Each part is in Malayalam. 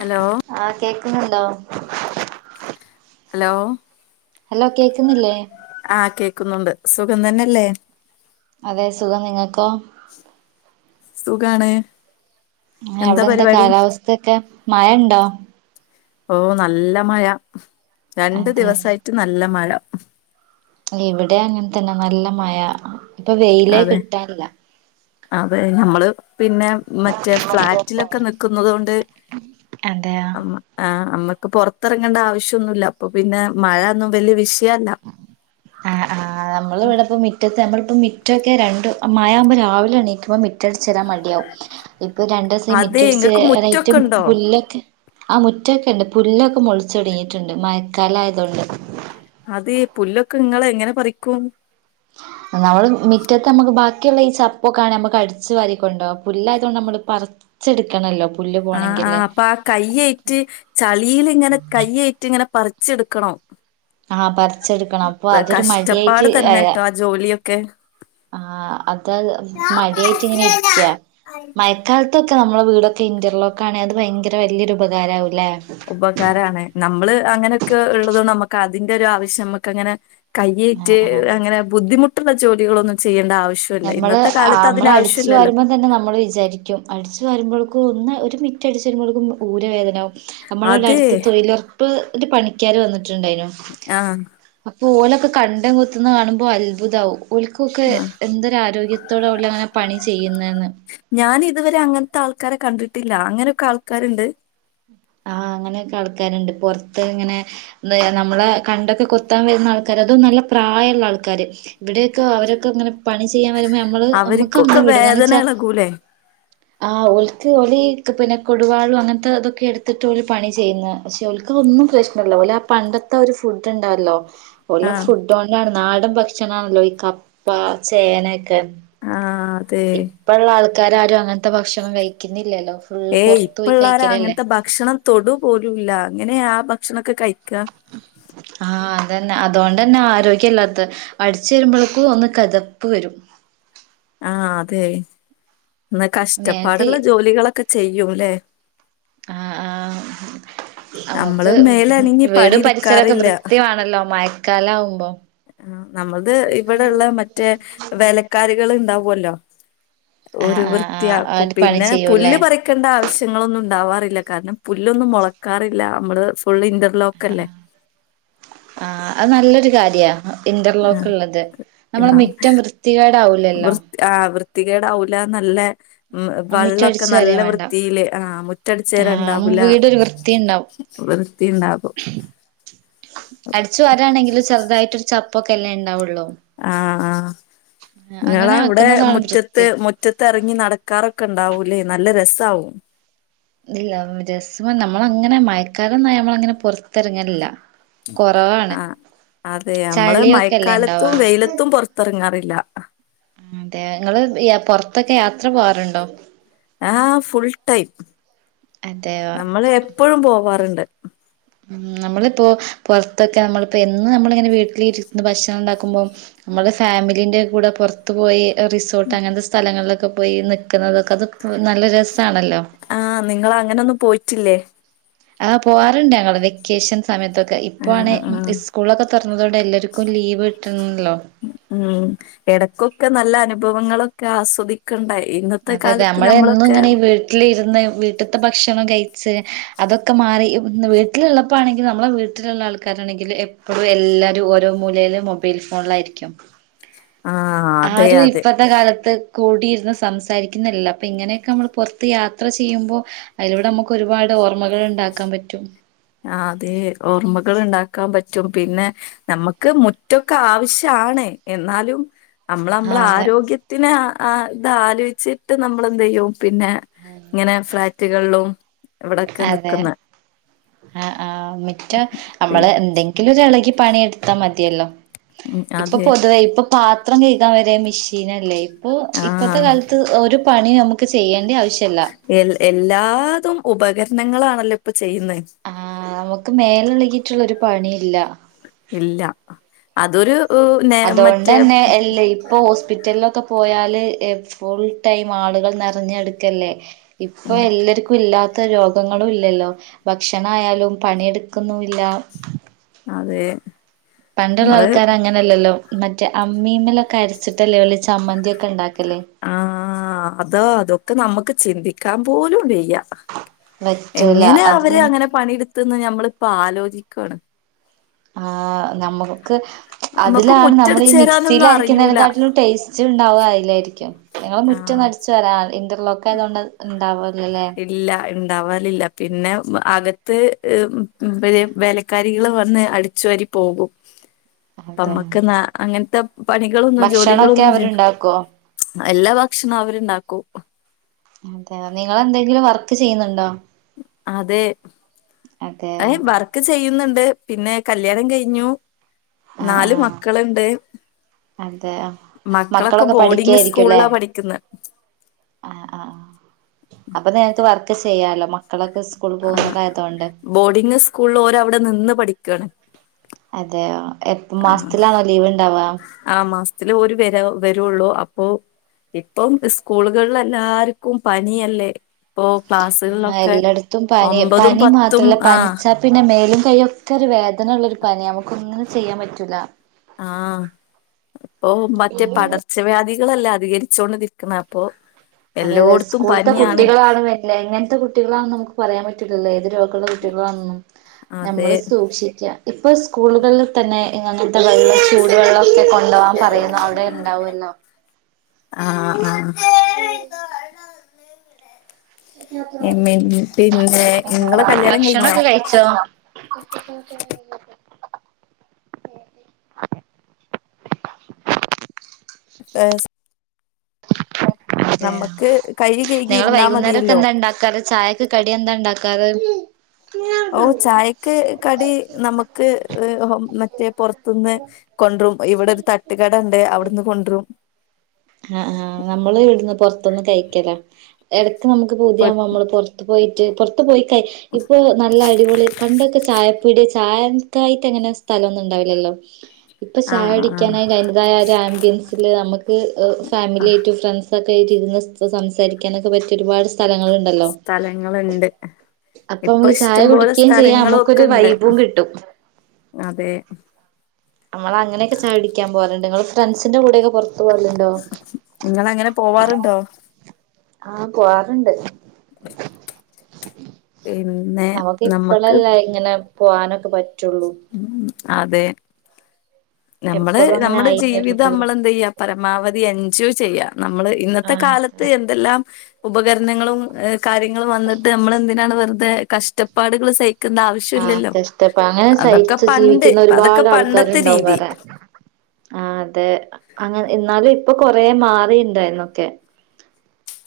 ഹലോ ആഹ് കേക്കുന്നുണ്ടോ ഹലോ ഹലോ കേക്കുന്നില്ലേ ആഹ് കേക്കുന്നുണ്ട് സുഖം തന്നെയല്ലേ അതെ സുഖം നിങ്ങൾകോ സുഖാണ് എന്താ അവിടെന്താ പരിപാടി കാലാവസ്ഥയൊക്കെ മയണ്ടോ ഓ നല്ല മയ രണ്ടു അതെ ദിവസായിട്ട് നല്ല മഴ ഇവിടെ അങ്ങനെ തന്നെ നല്ല മയ ഇപ്പൊ വെയിലേ അതെ കിട്ടാറില്ല അതെ ഞമ്മള് പിന്നെ മറ്റേ ഫ്ളാറ്റിലൊക്കെ നിക്കുന്നുന്നത് കൊണ്ട് അതെയോ [unintelligible] ആഹ് നമ്മുക്ക് പോറത്തിറങ്ങേണ്ട ആവശ്യന്നുമല്ല അപ്പൊ പിന്നെ മഴൊന്നും വലിയ വിഷയല്ല ഉ ആഹ് ആഹ് നമ്മൾ ഇവിടെപ്പോ മിറ്റത്ത് നമ്മളിപ്പോ മിറ്റൊക്കെ രണ്ട് മഴവുമ്പോ രാവിലെ എണീക്കുമ്പോ മ മിറ്റടിച്ചിരാൻ മടിയാവും ഇപ്പൊ രണ്ട ദിവസം അതെ ഇങ്ങക്ക് മുറ്റൊക്കെ മിറ്റടിച്ചിയിറ്റും ഉണ്ടോ പുല്ലൊക്കെ ആഹ് മുറ്റൊക്കെണ്ട് പുല്ലൊക്കെ മുളിച്ച തുടങ്ങിയിട്ടുണ്ട് മയക്കാല ആയതുകൊണ്ട് അതെ പുല്ലൊക്കെ നിങ്ങള് എങ്ങനെ പറിക്കും നമ്മളേ മ മുറ്റത്തെ നമ്മുക്ക് ബാക്കിയുള്ള ഈ ചപ്പൊക്കെണ നമുക്ക് അടിച്ചു വരിക്കൊണ്ടോ പുല്ലായതുകൊണ്ട് നമ്മള് പറ ച്ടുക്കണല്ലോ ആഹ ആഹ് അപ്പ കയേറ്റ് ചളിൽങ്ങനെ കയ്യേറ്റ് ഇങ്ങനെ പറിച്ചെടുക്കണോ ആഹ് പറിച്ചെടുക്കണം അപ്പൊ അതൊരു മടിയായിട്ട് കഷ്ടപ്പാട് ആയതാ തന്നെട്ടോ ആ ജോലിയൊക്കെ ആഹ് അത മടിയായിട്ട് ഇങ്ങനെ ഇരിക്ക മഴക്കാലത്ത് ക്കെ നമ്മളെ വീടൊക്കെ ഇൻന്റെർ ലോക്ക് ആണെ അത് ഭയങ്കര വലിയൊരുപകാരാവൂല്ലേ ഉപകാരമാണ് നമ്മള് അങ്ങനെയൊക്കെ ഇള്ളതുകൊണ്ട് നമ്മുക്ക് അതിന്റെ ഒരു ആവശ്യം മ്മക്കങ്ങനെ ആഹ് കയ്യേറ്റ് ആഹ് അങ്ങനെ ബുദ്ധിമുട്ടുള്ള ജോലികളൊന്നും ചെയ്യേണ്ട ആവശ്യം നമ്മള് നമ്മൾ അടിച്ചു വരുമ്പോ തന്നെ നമ്മള് വിചാരിക്കും അടിച്ച് വരുമ്പോളെക്കും ഒന്ന് ഒരു മിറ്റ് അടച്ച് വരുമ്പോളെക്കും ഊരവേദനവും നമ്മളെള്ള അതെ അടുത്ത് തൊയിലൊർ ഇപ്പോൾ ഒരു പണിക്കാർ വന്നിട്ടുണ്ടായിരുന്നു ആഹ് അപ്പൊ ഓലൊക്കെ കണ്ടം കൊത്തുന്നത് കാണുമ്പോ അത്ഭുത ആവും ഓൽക്കൊക്കെ ആഹ് എന്തൊരു ആരോഗ്യത്തോടെ ഓൽ അങ്ങനെ പണി ചെയ്യുന്ന് ഞാൻ ഇതുവരെ അങ്ങനത്തെ ആൾക്കാരെ കണ്ടിട്ടില്ല അങ്ങനെയൊക്കെ ആൾക്കാര്ണ്ട് ആഹ് അങ്ങനെയൊക്കെ ആൾക്കാരുണ്ട് പൊറത്ത് ഇങ്ങനെ ന്ന് നമ്മളെ കണ്ടൊക്കെ കൊത്താൻ വരുന്ന ആൾക്കാര് അതും നല്ല പ്രായള്ള ആൾക്കാര് ഇവിടെയൊക്കെ അവരൊക്കെ ഇങ്ങനെ പണി ചെയ്യാൻ വരുമ്പോ നമ്മള് നമ്മുക്ക് അവർക്കൊക്കെ അന്തംവിടും വേദന കാരന്ന്ച്ചാ ഇളകൂലേ ആ ഓൽക്ക് ഓല് പിന്നെ കൊടുവാളും അങ്ങനത്തെ ഇതൊക്കെ എടുത്തിട്ട്ഓല് പണി ചെയ്യുന്നെ പക്ഷെ ഓൽക്ക് ഇതൊന്നും പ്രശ്നല്ല ഓലെ ആ പണ്ടത്തെ ഒരു ഫുഡ് ഉണ്ടല്ലോ ഓല ആഹ് ഫു ണ്ടോണ്ടാണ് നാടൻ ഭക്ഷണാല്ലോ ഈ കപ്പ ചേനൊക്കെ ആഹ് അതെ ഇപ്പള്ള ആൾക്കാരാരും അങ്ങനത്തെ ഭക്ഷണം കഴിക്കുന്നില്ലല്ലോ ഫുള്ള് ഏയ് പുറത്ത് പോയി ഇപ്പള്ളാരാ കഴിക്കലല്ലേ അങ്ങനത്തെ ഭക്ഷണം തൊടു പോലുംല്ല എങ്ങനെ ആ ഭക്ഷണൊക്കെ കഴിക്ക ആഹ് അതന്നെ അതുകൊണ്ട്ന്നെ ആരോഗ്യല്ലാത്തെ അടിച്ചു വരുമ്പോളെക്കും ഒന്ന് കതപ്പ് വരും ആ അതെ ന്നാ നേക്ക് കഷ്ടപ്പാടുള്ള ജോലികളൊക്കെ ചെയ്യൂല്ലേ ആ ആ നമ്മള് നമുക്ക് മേലനങ്ങി വീടും പരിസരൊക്കെ പണിയെടുക്കാറില്ല വൃത്തിവാണല്ലോ മഴക്കാലം ആവുമ്പോ ആ നമ്മത് ഇവിടെള്ള മറ്റേ വേലക്കാരികള് ഉണ്ടാവുല്ലോ ആഹ് ഓര് ആഹ് ആഹ് വൃത്തിയാക്കും അത് പണി പിന്നെ ചെയ്യൂല്ലേ പുല്ല് പറ ക്കെണ്ട ആവശ്യങ്ങളൊന്നും ഉണ്ടാവാറില്ല കാരണം പുല്ലൊന്നും മുളക്കാറില്ല നമ്മള് ഫുൾ ഇന്റർലോക്കല്ലേ ആഹ് അത് നല്ലൊരു കാര്യ ആ ഇന്റർലോക്ക് ള്ളത് നമ്മളെ മിറ്റം വൃത്തികേടാവൂല്ലല്ലോ ആ് വൃത്തികേടാവൂല നല്ല മിറ്റം വെള്ളൊക്കെ അടിച്ചു നല്ല വാരാൻ വേണ്ട വൃത്തിയില് ആ മു ആഹ് റ്റട്ച്ചരാണ്ടാവൂല വീടൊരു വൃത്തിയുണ്ടാവും വൃത്തി ഇണ്ടാവും അടിച്ചു വരാണെങ്കിലും ചെറുതായിട്ടൊരു ചപ്പൊക്കെല്ലേ ഉണ്ടാവുള്ളൂ ആഹ് ആ ഇങ്ങള അങ്ങനെ അവിടെ വെക്കുന്നതാണ് മുറ്റത്ത് വൃത്തി മു മുറ്റത്തറങ്ങി നടക്കാറൊക്കെ ഉണ്ടാവൂല്ലേ നല്ല രസാവും ഇല്ല രസമം നമ്മളങ്ങനെ മയക്കാലംന്നായ നമ്മളങ്ങനെ പൊറത്തറങ്ങലില്ല ആഹ് അതെ നമ്മള് ചളിയൊക്കെല്ലേ ഇണ്ടാവാ മഴക്കാലത്തും വെയിലത്തും പൊറത്തറങ്ങാറില്ല അതെ നിങ്ങള് പൊറത്തൊക്കെ യാത്ര പോവാറുണ്ടോ ആ്ഹ് ഫുൾ ടൈം അതെ നമ്മള് എപ്പഴും പോവാറ്ണ്ട് ഉം നമ്മളിപ്പോ പുറത്തൊക്കെ നമ്മളിപ്പോ എന്ന് നമ്മളിങ്ങനെ വീട്ടില് ഇരുന്ന് ഭക്ഷണം ഇണ്ടാക്കുമ്പോ നമ്മള് ഫാമിലിന്റെ കൂടെ പുറത്തു പോയി റിസോർട്ട് അങ്ങനത്തെ സ്ഥലങ്ങളിലൊക്കെ പോയി നിക്കുന്നതൊക്കെ അത് നല്ല രസാണല്ലോ ആഹ് നിങ്ങളങ്ങനൊന്നും പോയിറ്റില്ലേ ആ പോവാറുണ്ട് ഞങ്ങള് വെക്കേഷൻ സമയത്തൊക്കെ ഇപ്പോ ആണെ ആഹ് ആഹ് സ്കൂളൊക്കെ തൊറന്നതോടെ എല്ലാര്ക്കും ലീവ് കിട്ട്ണല്ലോ ഉം എടക്കൊക്കെ നല്ല അനുഭവങ്ങളൊക്കെ ആസ്വദി ക്കണ്ട ഇന്നത്തെ അതെ അതെ കാലത്ത് നമ്മള് എന്നും നമ്മളൊക്കെ ഇങ്ങനെ ഈ വീട്ടിലിരുന്ന് വീട്ടിത്തെ ഭക്ഷണം കൈച്ച് അതൊക്കെ മാറി വീട്ടിലുള്ളപ്പോണെങ്കി നമ്മളെ വീ ട്ടിലുള്ള ആൾക്കാരാണെങ്കിൽ എപ്പോഴും എല്ലാരും ഓരോ മൂലയില് മൊബൈൽ ഫോണിലായിരിക്കും ആഹ് അതെ ആരു അതെ ഇപ്പത്തെ കാലത്ത് കൂടിയിരുന്ന് സംസാരിക്കുന്നില്ല അപ്പ ഇങ്ങനെയൊക്കെ നമ്മൾ പുറത്ത് യാത്ര ചെയ്യുമ്പോ അതിലൂടെ നമുക്ക്ഒരുപാട് ഓർമ്മകള് ഇണ്ടാക്കാൻ പറ്റും ആ അതെ ഓർമ്മകള് ഇണ്ടാക്കാൻ പറ്റും പിന്നെ നമുക്ക് മുറ്റക്കെ ആവശ്യാണ് എന്നാലും നമ്മള് ആ നമ്മളെ അതെ ആരോഗ്യത്തിന് ആ തലോചിച്ചിട്ട് നമ്മളെന്ത്യ്യും പിന്നെ ഇങ്ങനെ ഫ്ളാറ്റുകള്ലും ഇവിടൊക്കെ നിക്കുന്ന ആ ആഹ് മിറ്റ നമ്മള് എന്തെങ്കിലും ഒരു എളകി പണിയെടുത്താ മതിയല്ലോ ഉം ഇപ്പൊ അതെ പൊതുവേ ഇപ്പൊ പാത്രം കയികാൻ വരെ മിഷീനല്ലേ ഇപ്പൊ ഇപ്പത്തെ ആഹ് കാല ത്ത് ഒരു പണിയു നമുക്ക് ചെയ്യണ്ട ആവശ്യല്ല എ എല്ലാതും ഉപകരണങ്ങളാണല്ലോ ഇപ്പൊ ചെയ്യുന്നെ ആഹ് നമുക്ക് മേലെളകിയിട്ടുള്ള ഒരു പണിയില്ല ഇല്ല അതൊരു നെ അതോണ്ട് മറ്റേ തന്നെ എല്ലെയ് ഇപ്പൊ ഹോസ്പിറ്റലിലൊക്കെ പോയാല് ഫുൾ ടൈം ആളുകൾ നിറഞ്ഞ് കെടക്കല്ലേ ഇപ്പൊ ഉം എല്ലർക്കും ഇല്ലാ ത്ത രോഗങ്ങളുംല്ലല്ലോ ഭക്ഷണായാലും പണിയെടുക്കുന്നുല്ല. അതെ. പണ്ട്ള്ള നമ്മള് ആൾക്കാരങ്ങനല്ലല്ലോ? മറ്റേ അമ്മീമ്മിലൊക്കെ അരച്ചിട്ടല്ലേ ഓല് ചമ്മന്തിഒക്കെ ഇണ്ടാക്കല് ആഹ അതോ അതൊക്കെ നമുക്ക് ചിന്തിക്കാൻ പോലും വെയ്യ പറ്റൂല എങ്ങനെ അവര് അതും അങ്ങനെ പണിഇട്ത്ത്ന്ന് ഞമ്മളിപ്പ ആലോജിക്കേണ്.. ആ നമുക്ക് നമ്മുക്ക് അതിലാണ് നമ്മൾ ഈ മിക്സിൽ മുറ്റടിച്ചേരാനൊന്നും അറിയൂല അരക്കുന്നതിനക്കാട്ടിലും ടേസ്റ്റ് ഉണ്ടാവുക അതില്ലായിരിക്കും ഞങ്ങള് ആഹ് മുറ്റം അടിച്ചു വരാ ഇന്റർലോക്ക് ആയതോണ്ട് അത് ഉണ്ടാവൂലല്ലേ ല്ല ഇണ്ടാവലില്ല പിന്നെ അകത്ത് ഇവര് വേലക്കാരികൾ വന്ന് അട് ച്ചുവരി പോകും [inaudible] അമ്മക്ക് ന്നാ അങ്ങനത്തെ പണികളൊന്നും ഭക്ഷണൊക്കെ ജോലികളൊന്നും അവരുണ്ടാക്കുവോ ചെയ്യണ്ടാ എല്ലാ ഭക്ഷണം അവര്ണ്ടാക്കും അതെയൊ നിങ്ങളെന്തെങ്കിലും വർക്ക് ചെയ്യുന്നുണ്ടോ? അതെ അതെ അയ് ബർ ഒക്കെ ചെയ്യുന്നുണ്ട് പിന്നെ കല്യാണം കഴിഞ്ഞു ആ ന്നാല് ആ മക്കള്ണ്ട്. അതെ മക്കളൊക്കെ ബോർഡിങ് സ്കൂളിലാ പഠിക്കുന്നത് ആ ആ അപ്പൊ നിനക്ക് വർക്ക് ചെയ്യാലോ മക്കളൊക്കെ സ്കൂള് പോകുന്നതായതൊണ്ട് ബോഡിങ് സ്കൂൾല് ഓര് അവ്ടെ നിന്ന് പഠിക്കേണ്.. അതെയ എപ്പ മാസത്തിലാണോ ലീവ് ഇണ്ടാവാ ആ മാസത്തില് ഒരു വര വരുള്ളൂ അപ്പൊ ഇപ്പം ഇസ്കൂളുകൾ എല്ലാര്ക്കും പനിയല്ലേ.. ഇപ്പോ ആഹ് ക്ലാസ്സ്കൾഒക്കെ എല്ലായിടത്തും പനി ഒമ്പതും പനി പത്തും മാത്രല്ല ആഹ് - പനിച്ചാ പിന്നെ മേലും കൈയ്യും ഒക്കെ ഒരു വേദന ഉള്ള ഒരു പനി നമുക്ക് ഒന്നും ചെയ്യാൻ പറ്റൂല ആഹ ഇപ്പൊ മറ്റേ പടർച്ചവ്യാധികളല്ല അധികരിച്ചോണ്ട് നിക്കണ അപ്പൊ അതെ അതെ എല്ലോടത്തും സ്കൂള്ത്തെ പനിയാണ് കുട്ടികളാണ് വര്ന്നെ എങ്ങനത്തെ കുട്ടികളാണെന്ന് നമുക്ക് പറയാൻ പറ്റില്ലല്ലോ ഏത് രോഗള്ള വന്നു അതെ നമ്മള് സൂക്ഷിക്ക ഇപ്പ സ്കൂളുകളിൽ ഒക്കെ തന്നെ ത്ത വെള്ളം ചൂടു വെള്ളോക്കെ കൊണ്ടൊവാൻ പറയുന്നവ്ടെ ഉണ്ടാവൊല്ലോ. ആഹ ആ ഉം പിന്നെ ഇങ്ങളെ കല്യാണം കഴിഞ്ഞോ ഭക്ഷണൊക്കെ കഴിച്ചോ [unintelligible] എൻസ് അതെയ നമ്മക്ക് കൈ കഴുകി നിങ്ങള് ഇരുന്നാ വൈകുന്നേരൊക്കെ മതിയല്ലോ എന്താ ഇണ്ടാക്കാറ് ചായക്ക്‌ കടി എന്താ ഇണ്ടാക്കാറ്. ഓ ചായക്ക് കടി നമക്ക് മറ്റേ പുറത്തുന്ന് കൊണ്ട്രും ഇവിടെ ഒരു തട്ടുകട ഇണ്ട് അവിടുന്ന് കൊണ്ട്രും ആഹ് ആഹ് നമ്മള് ഇവിടുന്ന് പൊറത്ത്ന്ന് കഴിക്കല എടക്ക് ന്നമക്ക് പുതിയാവുമ്പൊ നമ്മള് പൊറത്ത് പോയിറ്റ് പൊറത്ത് പോയികൈ ഇപ്പൊ നല്ല അടിപൊളി പണ്ടൊക്കെ ചായപ്പീട്യ ചായക്കായിട്ട് അങ്ങനെ സ്ഥലൊന്നും ഉണ്ടാവില്ലല്ലോ ഇപ്പൊ ചായ ആഹ് ആഹ് കുടിക്കാനായിട്ട് അയിന്റെ അതായ ഒരു ആമ്പ്യൻസിൽ നമുക്ക് എഹ് ആഹ് ഫാമിലിയേറ്റും ഫ്രണ്ട്സൊക്കെ ആയ്റ്റും ഇരുന്ന് സംസാരിക്കാനൊക്കെ പറ്റിയ ഒരുപാട് സ്ഥലങ്ങള്ണ്.. സ്ഥലങ്ങളുണ്ട് അപ്പൊ ഇപ്പൊ നമുക്ക് ചായ ഇഷ്ടംപോലെ കുടിക്കുകയും ചെയ്യാം സ്ഥലങ്ങളും ഒക്കെ നമുക്കൊരു ഇണ്ട് വൈബും കിട്ടും അതെ നമ്മള അങ്ങനൊക്കെ ചായുടിക്കാൻ പോവാറുണ്ട് നിങ്ങള് ഫ്രണ്ട്സിന്റെ കൂടൊക്കെ പൊറത്ത് പോവലുണ്ടോ? നിങ്ങളങ്ങനെ പോവാറുണ്ടോ ആഹ് പോവാറുണ്ട് [inaudible] പിന്നെ നമുക്ക് നമ്മക്ക് ഇപ്പളല്ല ഇങ്ങനെ പോകാനൊക്കെ പറ്റുള്ളൂ ഉം അതെ നമ്മള് എപ്പോഴും അങ്ങനെ നമ്മുടെ ആയിന്ന് ജീവിതം വരൂലല്ലോ നമ്മള് എന്ത് ചെയ്യാ പരമാവധി എൻജോയ് ചെയ്യാം നമ്മള് ഇന്നത്തെ ആഹ് കാലത്ത് അതെ എന്തെല്ലാം ഉപകരണങ്ങളും കാര്യങ്ങളും വന്നിട്ട് നമ്മൾ എന്തിനാണ് വെറുതെ കഷ്ടപ്പാടുകൾ സഹിക്കുന്ന ആവശ്യ ആഹ് കഷ്ടപ്പാട് അങ്ങനെ സഹിച്ച് പണ്ട് ജീവിക്കുന്ന അതൊക്കെ ഒരുപാട് പണ്ടത്തെ ആൾക്കാരുണ്ടാവും രീതി. വേറെ ആഹ് അതെ അങ്ങനെ എന്നാലും ഇപ്പൊ കൊറേ മാറി ഉണ്ടായിന്നൊക്കെ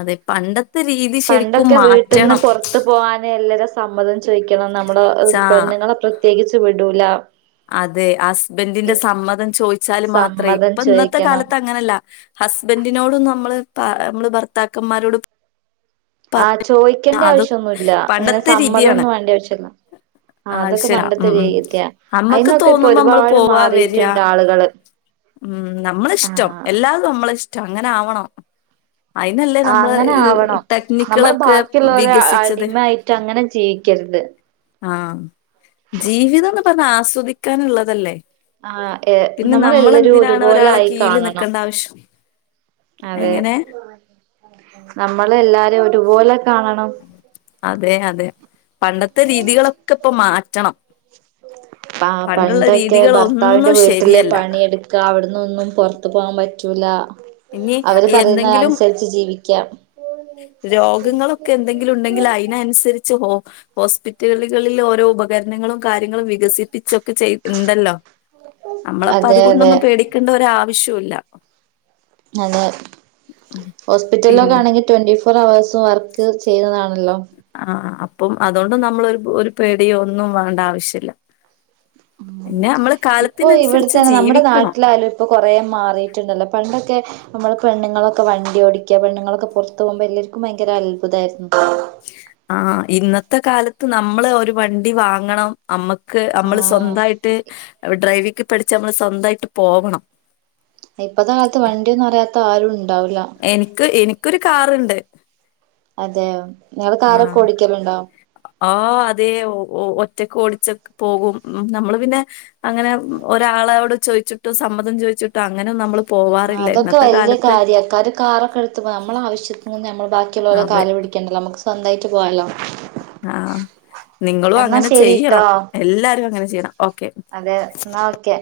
അതെ പണ്ടത്തെ രീതി ശരിക്കും പണ്ടൊക്കെ വീട്ടിന്ന് മാറ്റണം പുറത്ത് പോകാന് എല്ലരേം സമ്മതം ചോദിക്കണം നമ്മുളെ ചാ പെണ്ണുങ്ങളെ പ്രത്യേകിച്ച് വിടൂല അതെ ഹസ്ബൻഡിന്റെ സമ്മതം ചോദിച്ചാല് മാത്രേ സമ്മതം ഇപ്പ ഇന്നത്തെ ചോദിക്കണം കാലത്ത് അങ്ങനെയല്ല ഹസ്ബൻഡിനോടും നമ്മള് നമ്മള് ഭർത്താക്കന്മാരോട് ആഹ് ചോദിക്കേണ്ട അതൊ ആവശ്യം ഒന്നും ഇല്ല ഇങ്ങനെ പണ്ടത്തെ രീതിയാണ്. സമ്മതമൊന്നും വേണ്ട ആവശ്യമില്ല ആഹ് അതൊക്കെ ആവശ്യല്ല പണ്ടത്തെ ഉം ഉം രീത്യാ അമ്മക്ക് അതിന്നൊക്കെ ഇപ്പൊ തോന്നുമ്പോ നമ്മള് ഒരുപാട് പോവാ വരാ മാറിട്ടുണ്ട് ആളുകള് ഉം ആ നമ്മളിഷ്ടം എല്ലാം നമ്മളെ ഇഷ്ടം അങ്ങനെ ആവണം അയിനല്ലേ ആ നമ്മള് അങ്ങനെ ആവണം നമ്മള് ടെക്നിക്കുകളൊക്കെ ബാക്കിയുള്ളവരെ വികസിച്ചത് അടിമയായിട്ട് അങ്ങനെ ജീവിക്കരുത് ആഹ് ജീവിതം എന്ന് പറഞ്ഞാ ആസ്വദിക്കാനുള്ളതല്ലേ ആഹ് ഏഹ് പിന്നെ നമ്മള് എല്ലരേം നമ്മളെന്തിനാണ് ഒരുപോലെ ഒരാളെ ആയി കീഴില് കാണണം നിക്കണ്ട ആവശ്യം അതെ എങ്ങനെ നമ്മള് എല്ലാരേം ഒരുപോലെ കാണണം അതെ അതേ പണ്ടത്തെ രീതികളൊക്കെ ഇപ്പൊ മാറ്റണം ആഹ് പണ്ടുള്ള പണ്ടൊക്കെ ഭർത്താവിന്റെ രീതികളൊന്നും വീട്ടില് ശരിയല്ല പണിയെടുക്ക നമ്മക്ക് അവിടുന്നൊന്നും പുറത്തു പോകാൻ പറ്റൂലാ ഇനി അവര് പറയുന്ന എന്തെങ്കിലും അനുസരിച്ച് ജീവിക്ക രോഗങ്ങളൊക്കെ എന്തെങ്കിലും ഉണ്ടെങ്കിൽ അതിനനുസരിച്ച് ഓ ഹോസ്പിറ്റലുകളിൽ ഓരോ ഉപകരണങ്ങളും കാര്യങ്ങളും വികസി പിച്ചൊക്കെ ചെയ് ഉണ്ടല്ലോ നമ്മളപ്പ അതെ അതെ അതുകൊണ്ടൊന്നും പേടിക്കേണ്ട ഒരാവശ്യവില്ല അതെ പിന്നെ ഹോസ്പിറ്റലിലേക്കാണെങ്കിൽ ട്വന്റി ഫോർ അവേഴ്സും വർക്ക് ചെയ്യുന്നതാണല്ലോ ആഹ് അപ്പം അതുകൊണ്ട് നമ്മള് ഒരു ഒരു പേടിയ ഒന്നും വേണ്ട ആവശ്യമില്ല ഉം പിന്നെ നമ്മള് കാലത്തിനനുസരിച്ച് ജീവിക്കണം ഇപ്പോ കൊറേ മാറിട്ടുണ്ടല്ലോ പണ്ടൊക്കെ നമ്മള് പെണ്ണങ്ങളൊക്കെ വണ്ടി ഓടിക്കുക പെണ്ണുങ്ങളൊക്കെ പുറത്ത് പോകുമ്പോ എല്ലാവർക്കും ഭയങ്കര അത്ഭുതമായിരുന്നു ആഹ് ഇന്നത്തെ കാലത്ത് നമ്മള് ഒരു വണ്ടി വാങ്ങണം നമ്മക്ക് നമ്മള് ആഹ് സ്വന്തായിട്ട് ഡ്രൈവിക്ക്‌ പഠിച്ച് നമ്മള് സ്വന്തായിട്ട് പോവണം ഇപ്പത്തെ കാലത്ത് വണ്ടിയന്നും അറിയത്ത ആരും ഉണ്ടാവൂല്ല എനിക്ക് എനിക്കൊരു കാറുണ്ട് അതെയോ നിങ്ങള് കാറോക്കെ ഓടിക്കറുണ്ടോ ആഹ് അതെ ഒറ്റക്ക് ഓടിചക്കെ പോകും നമ്മള് പിന്നെ അങ്ങനെ ഒരാളോട് ചോദിച്ചിട്ടോ സമ്മതം ചോദിച്ചിട്ടോ അങ്ങനെ ഒന്നും നമ്മള് ആഹ് പോവാറില്ല അതൊക്കെ ഇന്നത്തെ വല്യാ കാലത്ത്. കാര്യ കാറൊക്കെ എടുത്ത് പോകും നമ്മളെ ആവശ്യത്തിന് നമ്മൾ ബാക്കിയുള്ളവരുടെ അതെ. കാല് പിടിക്കേണ്ടല്ലോ നമുക്ക്‌ സ്വന്തായിട്ട് പോവാലോ ആഹ് നിങ്ങളും എന്നാ അങ്ങനെ ചെയ്യണം ശരിട്ടോ എല്ലാരും അങ്ങനെ ചെയ്യണം ഓക്കെ അതെ എന്നാ ഓക്കെ